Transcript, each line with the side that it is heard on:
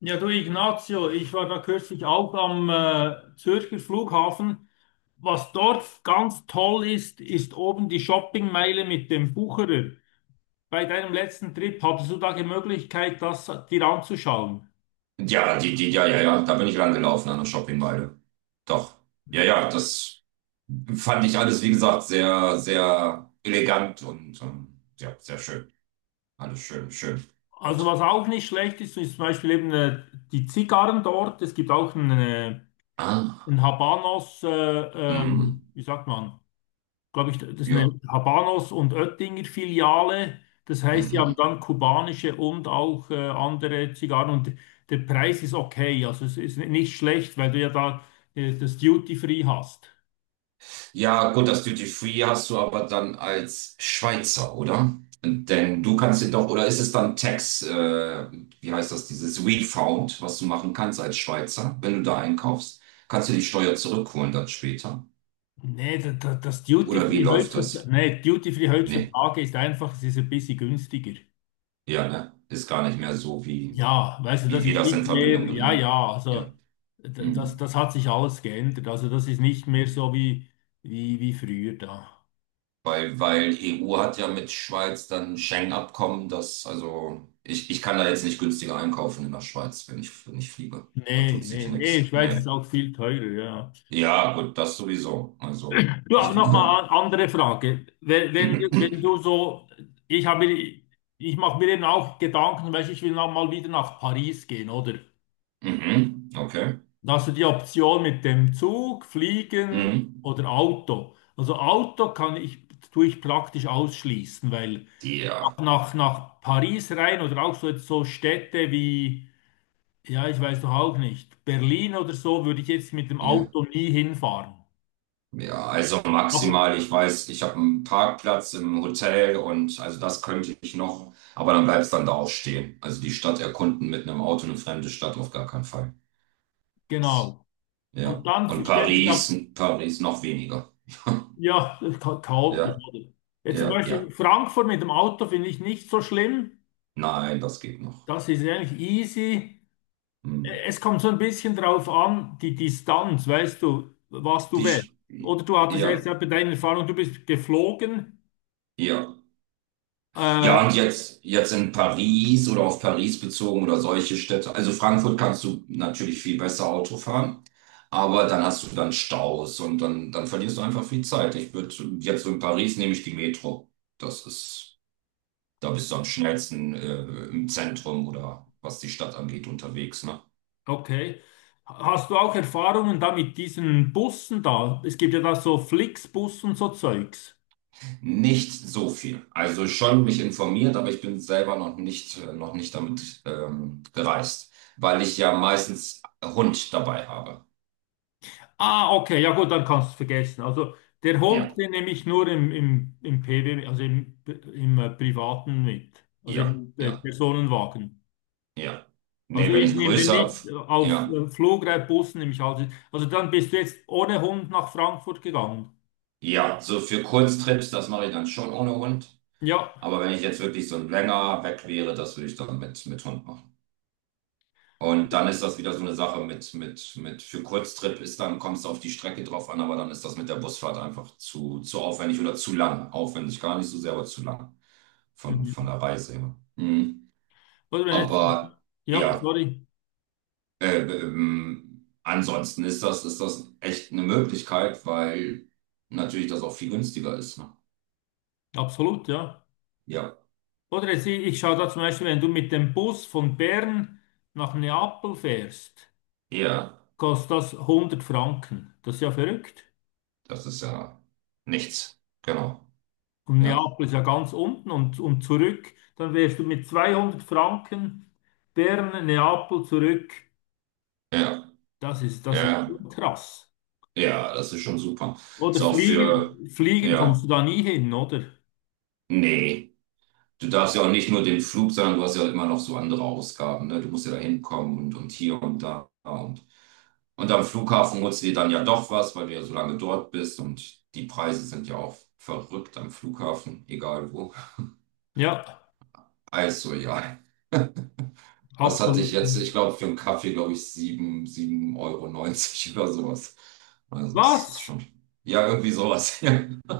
left: Ja, du Ignazio, ich war da kürzlich auch am Zürcher Flughafen. Was dort ganz toll ist, ist oben die Shoppingmeile mit dem Bucherer. Bei deinem letzten Trip hattest du da die Möglichkeit, das dir anzuschauen.
right: Ja, die, ja, ja, ja, da bin ich lang gelaufen an der Shoppingmeile. Doch. Ja, ja, das fand ich alles, wie gesagt, sehr, sehr elegant und ja, sehr schön. Alles schön, schön.
left: Also
right: Gott.
left: was auch nicht schlecht ist, ist zum Beispiel eben die Zigarren dort. Es gibt auch einen, äh,
right: Ah,
left: einen Habanos,
right: mhm.
left: wie sagt man? Glaube ich, das ist eine
right: Ja.
left: Habanos und Oettinger Filiale. Das heißt, die haben
right: Mhm.
left: dann kubanische und auch andere Zigarren und der Preis ist okay. Also es ist nicht schlecht, weil du ja da das Duty Free hast.
right: Ja, gut, das Duty Free hast du aber dann als Schweizer, oder? Denn du kannst dir doch, oder ist es dann Tax, wie heißt das, dieses Refund, was du machen kannst als Schweizer, wenn du da einkaufst? Kannst du die Steuer zurückholen dann später?
left: Nee, das Duty
right: Oder wie
left: Free
right: läuft
left: heutzutage,
right: das?
left: nee, Duty Free
right: Nee,
left: heutzutage ist einfach, es ist ein bisschen günstiger.
right: ja, ne? Ist gar nicht mehr so, wie,
left: Ja, weißt du,
right: wie
left: das
right: wir
left: ist
right: das in
left: nicht
right: Verbindung
left: mehr, ja,
right: bringen.
left: ja, also
right: Ja.
left: d- das,
right: Hm.
left: das hat sich alles geändert. Also das ist nicht mehr so wie, wie früher da.
right: Weil EU hat ja mit Schweiz dann Schengen-Abkommen, das, also ich kann da jetzt nicht günstiger einkaufen in der Schweiz, wenn ich fliege. Da
left: Nee,
right: tut
left: nee,
right: sich
left: nee, in
right: nichts.
left: Schweiz ist
right: Nee.
left: auch viel teurer, ja.
right: Ja, gut, das sowieso. Also.
left: Du, aber nochmal eine andere Frage. Wenn du so, ich habe, mir- ich mache mir eben auch Gedanken, weißt du, ich will noch mal wieder nach Paris gehen, oder?
right: Mhm, okay.
left: Da hast du die Option mit dem Zug, Fliegen
right: Mhm.
left: oder Auto. Also Auto kann ich, tue ich praktisch ausschließen, weil
right: Ja,
left: nach Paris rein oder auch so, jetzt so Städte wie, ja, ich weiß doch auch nicht, Berlin oder so, würde ich jetzt mit dem
right: ja.
left: Auto nie hinfahren.
right: Ja, also
left: Aber
right: maximal, ich weiß, ich habe einen Parkplatz im Hotel und also das könnte ich noch, aber dann bleibst dann da auch stehen. Also die Stadt erkunden mit einem Auto, eine fremde Stadt auf gar keinen Fall.
left: genau. Und
right: Ja.
left: dann
right: Und
left: stellt sich ab,
right: Paris, Paris noch weniger.
left: ja, das ist chaotisch,
right: Ja,
left: oder? Jetzt zum
right: ja, ja.
left: Beispiel Frankfurt mit dem Auto finde ich nicht so schlimm.
right: Nein, das geht noch.
left: Das ist eigentlich easy.
right: Hm.
left: Es kommt so ein bisschen drauf an, die Distanz, weißt du, was du
right: Die,
left: wählst.
right: Sch-
left: Oder du hattest ja
right: ja,
left: jetzt ja bei deiner Erfahrung, du bist geflogen.
right: ja.
left: Äh,
right: Ja, und jetzt, jetzt in Paris oder auf Paris bezogen oder solche Städte. Also Frankfurt kannst du natürlich viel besser Auto fahren, aber dann hast du dann Staus und dann, dann verlierst du einfach viel Zeit. Ich würde jetzt so in Paris nehme ich die Metro. Das ist, da bist du am schnellsten im Zentrum oder was die Stadt angeht unterwegs, ne?
left: okay. Hast du auch Erfahrungen da mit diesen Bussen da? Es gibt ja da so Flixbus und so Zeugs.
right: Nicht so viel. Also schon mich informiert, aber ich bin selber noch nicht damit gereist, weil ich ja meistens Hund dabei habe.
left: Ah, okay, ja gut, dann kannst du es vergessen. Also der Hund,
right: Ja.
left: den nehme ich nur im PW, also im Privaten mit, also
right: Ja,
left: im
right: ja,
left: Personenwagen.
right: ja.
left: Also
right: Nee, wenn
left: ich
right: ich
left: nehme den
right: größer,
left: nicht auf
right: ja,
left: Flugreitbussen, nehme ich alles. Also dann bist du jetzt ohne Hund nach Frankfurt gegangen.
right: ja, so für Kurztrips, das mache ich dann schon ohne Hund.
left: Ja.
right: Aber wenn ich jetzt wirklich so ein länger weg wäre, das würde ich dann mit Hund machen. Und dann ist das wieder so eine Sache mit, für Kurztrip ist dann, kommst du auf die Strecke drauf an, aber dann ist das mit der Busfahrt einfach zu aufwendig oder zu lang. Aufwendig gar nicht so sehr, aber zu lang von
left: Mhm.
right: der Reise her. Mhm.
left: Oder wenn jetzt,
right: Aber
left: ja,
right: ja.
left: sorry,
right: Ansonsten ist das echt eine Möglichkeit, weil natürlich das auch viel günstiger ist. Ne?
left: absolut, ja.
right: Ja.
left: Oder jetzt, ich schaue da zum Beispiel, wenn du mit dem Bus von Bern nach Neapel fährst,
right: Ja,
left: kostet das 100 Franken. Das ist ja verrückt.
right: das ist ja nichts. Genau.
left: Und
right: Ja.
left: Neapel ist ja ganz unten und zurück. Dann wärst du mit 200 Franken Bern, Neapel zurück.
right: Ja.
left: Das ist
right: Ja.
left: schon krass.
right: Ja, das ist schon super. Ist
left: Oder
right: auch für,
left: fliegen, fliegen kommst du
right: ja,
left: da nie hin, oder?
right: nee. Du darfst ja auch nicht nur den Flug, sondern du hast ja immer noch so andere Ausgaben. Ne? Du musst ja da hinkommen und hier und da. Und am Flughafen holst du dir dann ja doch was, weil du ja so lange dort bist. Und die Preise sind ja auch verrückt am Flughafen, egal wo.
left: Ja,
right: Also ja, was hatte
left: absolut.
right: ich jetzt? Ich glaube, für einen Kaffee, glaube ich, sieben Euro neunzig oder sowas. Also es ist
left: Was?
right: schon, ja, irgendwie sowas.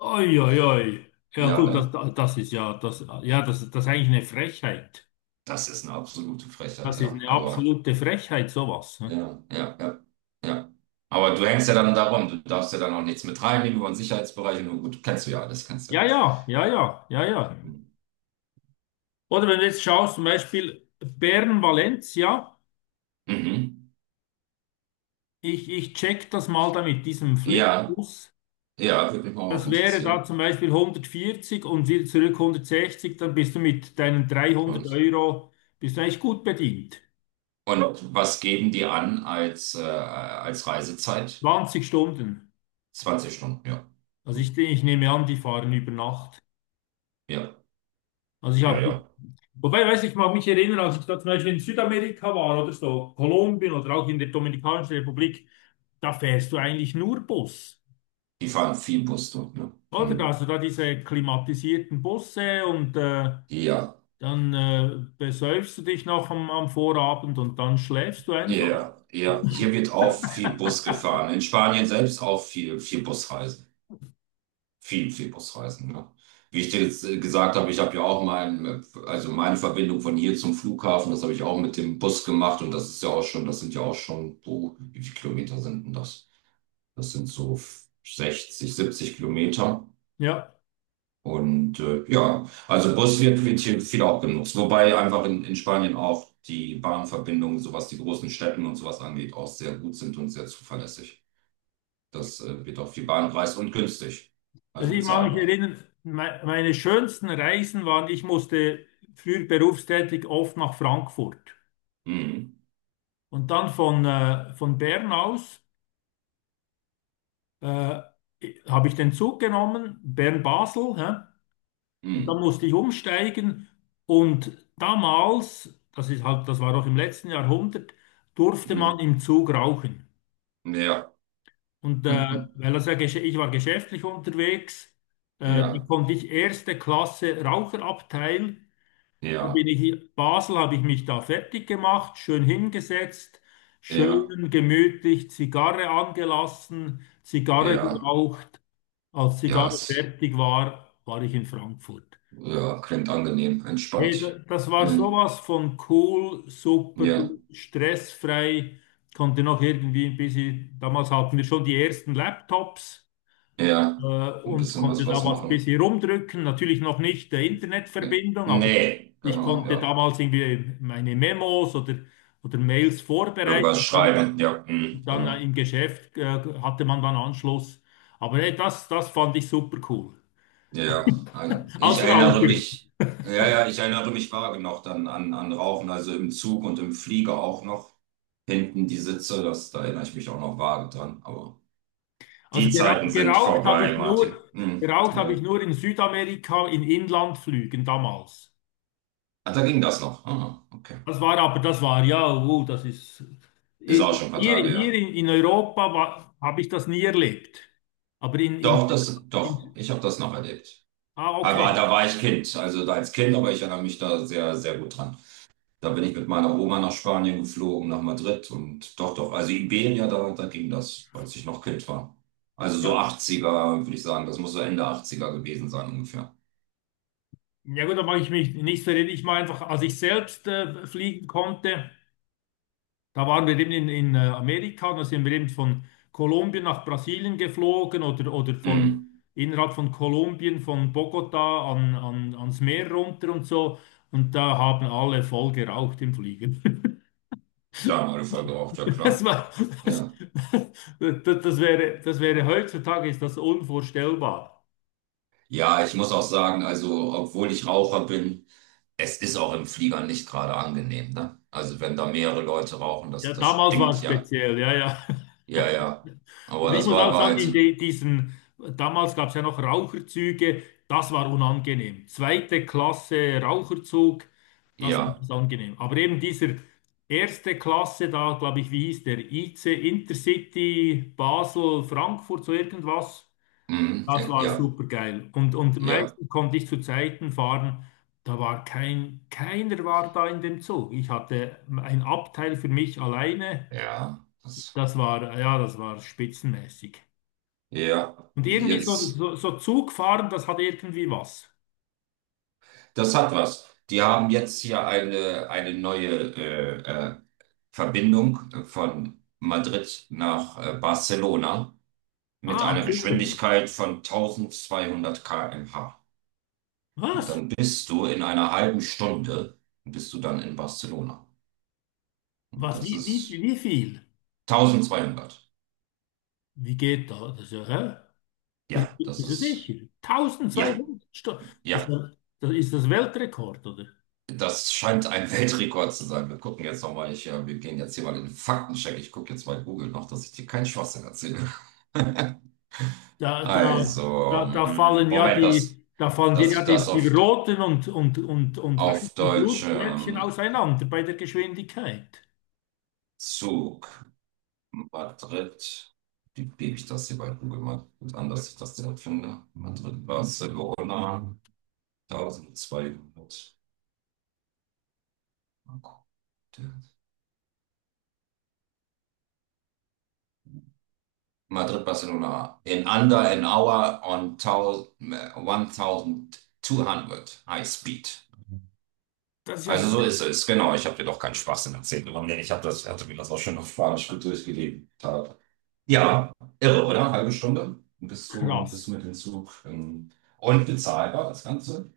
left: Oi, oi, oi. Ja
right: Ja,
left: gut, das,
right: ne?
left: das ist ja, das, ja, das, das ist eigentlich eine Frechheit.
right: Das ist eine absolute Frechheit,
left: Das ist
right: ja.
left: eine
right: Aber
left: absolute Frechheit, sowas, ne?
right: ja, ja, ja, ja. Aber du hängst ja dann darum, du darfst ja dann auch nichts mit reinnehmen über den Sicherheitsbereich. Nur gut, kennst du ja alles, kennst du ja
left: Ja,
right: alles.
left: ja, ja, ja, ja, ja. Oder wenn du jetzt schaust, zum Beispiel Bern-Valencia.
right: Mhm.
left: Ich check das mal da mit diesem
right: Ja,
left: Flixbus.
right: ja, würde mich mal auch
left: Das wäre da
right: interessieren.
left: zum Beispiel 140 und wieder zurück 160, dann bist du mit deinen 300
right: Und,
left: Euro, bist du eigentlich gut bedient.
right: und was geben die an als, als Reisezeit?
left: 20 Stunden.
right: 20 Stunden, ja.
left: Also ich,
right: Hm.
left: ich nehme an, die fahren über Nacht.
right: Ja,
left: Also ich
right: ja,
left: habe,
right: ja.
left: wobei, weiß ich mag mich erinnern, als ich da zum Beispiel in Südamerika war oder so, Kolumbien oder auch in der Dominikanischen Republik, da fährst du eigentlich nur Bus.
right: Die fahren viel Bus dort, ne?
left: Oder? Da hast
right: Mhm.
left: du da diese klimatisierten Busse und äh,
right: Ja,
left: Dann äh, besäufst du dich noch am Vorabend und dann schläfst du einfach.
right: ja, ja. Hier wird auch viel Bus gefahren. In Spanien selbst auch viel, viel Busreisen. Viel, viel Busreisen. Ne? Wie ich dir jetzt gesagt habe, ich habe ja auch also meine Verbindung von hier zum Flughafen, das habe ich auch mit dem Bus gemacht und das ist ja auch schon, das sind ja auch schon, oh, wie viele Kilometer sind denn das? Das sind so 60, 70 Kilometer.
left: Ja,
right: Und ja, also Bus wird, wird hier viel auch genutzt. Wobei einfach in Spanien auch die Bahnverbindungen, so was die großen Städten und sowas angeht, auch sehr gut sind und sehr zuverlässig. Das wird auch viel Bahn gereist und günstig, also
left: also ich mag mich
right: bezahlbar.
left: erinnern, me meine schönsten Reisen waren, ich musste früher berufstätig oft nach Frankfurt.
right: Mhm.
left: Und dann von Bern aus äh, habe ich den Zug genommen, Bern-Basel, hä? Und dann
right: Mhm.
left: musste ich umsteigen. Und damals, das ist halt, das war doch im letzten Jahrhundert, durfte
right: Hm,
left: man im Zug rauchen.
right: ja,
left: Und weil er sehr ich war geschäftlich unterwegs, da
right: ja,
left: konnte ich erste Klasse Raucherabteil. Da
right: ja,
left: bin ich in Basel, habe ich mich da fertig gemacht, schön hingesetzt,
right: ja,
left: schön gemütlich Zigarre angelassen, Zigarre
right: ja,
left: geraucht. Als
right: ja,
left: Zigarre fertig war, war ich in Frankfurt.
right: ja, klingt angenehm,
left: Hey,
right: entspannt.
left: das war
right: Hm,
left: sowas von cool, super,
right: ja,
left: stressfrei. Konnte noch irgendwie ein bisschen, damals hatten wir schon die ersten Laptops. äh,
right: ja, ein
left: und
right: bisschen
left: konnte
right: was,
left: da
right: was
left: was ein
right: machen.
left: bisschen rumdrücken. Natürlich noch nicht der
right: Nee,
left: Internetverbindung, aber
right: nee,
left: ich
right: genau,
left: konnte
right: ja.
left: damals irgendwie meine Memos oder Mails
right: Irgendwas
left: vorbereiten. Dann,
right: schreiben, ja, hm,
left: dann äh,
right: genau.
left: im Geschäft hatte man dann Anschluss. Aber hey, das fand ich super cool.
right: Ja, ich
left: Als
right: erinnere
left: Raucher.
right: mich, ja, ja, ich erinnere mich vage noch dann an Rauchen, also im Zug und im Flieger auch noch. Hinten die Sitze, da erinnere ich mich auch noch vage dran, aber
left: Also
right: die Zeiten sind
left: geraucht habe
right: vorbei,
left: ich nur,
right: Martin. Hm,
left: geraucht habe ich
right: ja.
left: nur in Südamerika in Inlandflügen damals.
right: Ah, da ging das noch. Ah, okay.
left: Das war aber, das war ja, das ist
right: Ist
left: hier,
right: auch schon ein paar Tage
left: hier
right: ja.
left: in Europa habe ich das nie erlebt. Aber
right: Doch, doch,
left: in
right: ich habe das noch erlebt.
left: ah,
right: Aber
left: okay.
right: da war ich Kind, also da als Kind, aber ich erinnere mich da sehr, sehr gut dran. Da bin ich mit meiner Oma nach Spanien geflogen, nach Madrid und doch, doch, also Iberia, da ging das, als ich noch Kind war. Also so
left: Ja,
right: 80er würde ich sagen, das muss so Ende 80er gewesen sein ungefähr.
left: ja gut, da mache ich mich nicht verrückt. Ich mache einfach, als ich selbst fliegen konnte, da waren wir eben in Amerika, und da sind wir eben von Kolumbien nach Brasilien geflogen oder von
right: Mhm.
left: innerhalb von Kolumbien, von Bogota an ans Meer runter und so. Und da haben alle voll geraucht im Fliegen.
right: Da haben alle voll geraucht, ja
left: Das
right: klar.
left: war, das,
right: Ja.
left: das, das wäre heutzutage ist das unvorstellbar.
right: Ja, ich muss auch sagen, also obwohl ich Raucher bin, es ist auch im Flieger nicht gerade angenehm, ne? Also wenn da mehrere Leute rauchen, das,
left: Ja,
right: das
left: damals war es
right: stinkt ja.
left: speziell, ja, ja.
right: Ja, ja.
left: Und
right: Aber
left: ich
right: das
left: muss
right: war,
left: auch
right: war
left: sagen,
right: halt so.
left: diesen, damals gab es ja noch Raucherzüge, das war unangenehm. Zweite Klasse Raucherzug, das war
right: Ja.
left: nicht angenehm. Aber eben dieser erste Klasse da, glaube ich, wie hieß der? IC Intercity Basel Frankfurt, so irgendwas.
right: Mhm.
left: Das war
right: Ja,
left: super geil. Und
right: ja,
left: meistens konnte ich zu Zeiten fahren, da war kein, keiner war da in dem Zug. Ich hatte ein Abteil für mich alleine.
right: ja. Das,
left: Das war, ja, das war spitzenmäßig.
right: ja.
left: Und irgendwie so,
right: Jetzt,
left: so, so Zugfahren, das hat irgendwie was.
right: das hat was. Die haben jetzt hier eine neue äh, Verbindung von Madrid nach Barcelona mit
left: Ah,
right: einer
left: super.
right: Geschwindigkeit von 1200 km/h. Und
left: Was?
right: dann bist du in einer halben Stunde, bist du dann in Barcelona. Und
left: Was?
right: das ist
left: Wie viel?
right: 1200.
left: Wie geht da? Das ist ja, hä?
right: Ja, das
left: Bist du sicher?
right: ist, ja,
left: 1200 Stunden. Das ist
right: ja.
left: ja- das ist das Weltrekord, oder?
right: Das scheint ein Weltrekord zu sein. Wir gucken jetzt nochmal, wir gehen jetzt hier mal in den Faktencheck. Ich gucke jetzt bei Google noch, dass ich dir keinen Schwachsinn erzähle.
left: Da, da,
right: Also,
left: da, da fallen ja
right: Moment, dass,
left: die, da fallen dir
right: dass
left: ja
right: ich das
left: die
right: auf,
left: roten und
right: auf
left: weißen
right: Deutsch
left: Blutplättchen auseinander bei der Geschwindigkeit.
right: Zug. Madrid. Wie gebe ich das hier bei Google mal gut an, dass ich das direkt finde? Madrid, Barcelona, 1200. Mal gucken. Madrid, Barcelona. In under an hour on 1000, High Speed.
left: Das ist ja
right: Also so ist es, genau. Ich habe dir doch keinen Spaß in erzählt. Ich hab hatte mir das auch schon auf Spanisch gut durchgelesen. Ja, irre, oder? Halbe Stunde bist du, bist
left: krass.
right: du mit dem Zug und bezahlbar, das Ganze.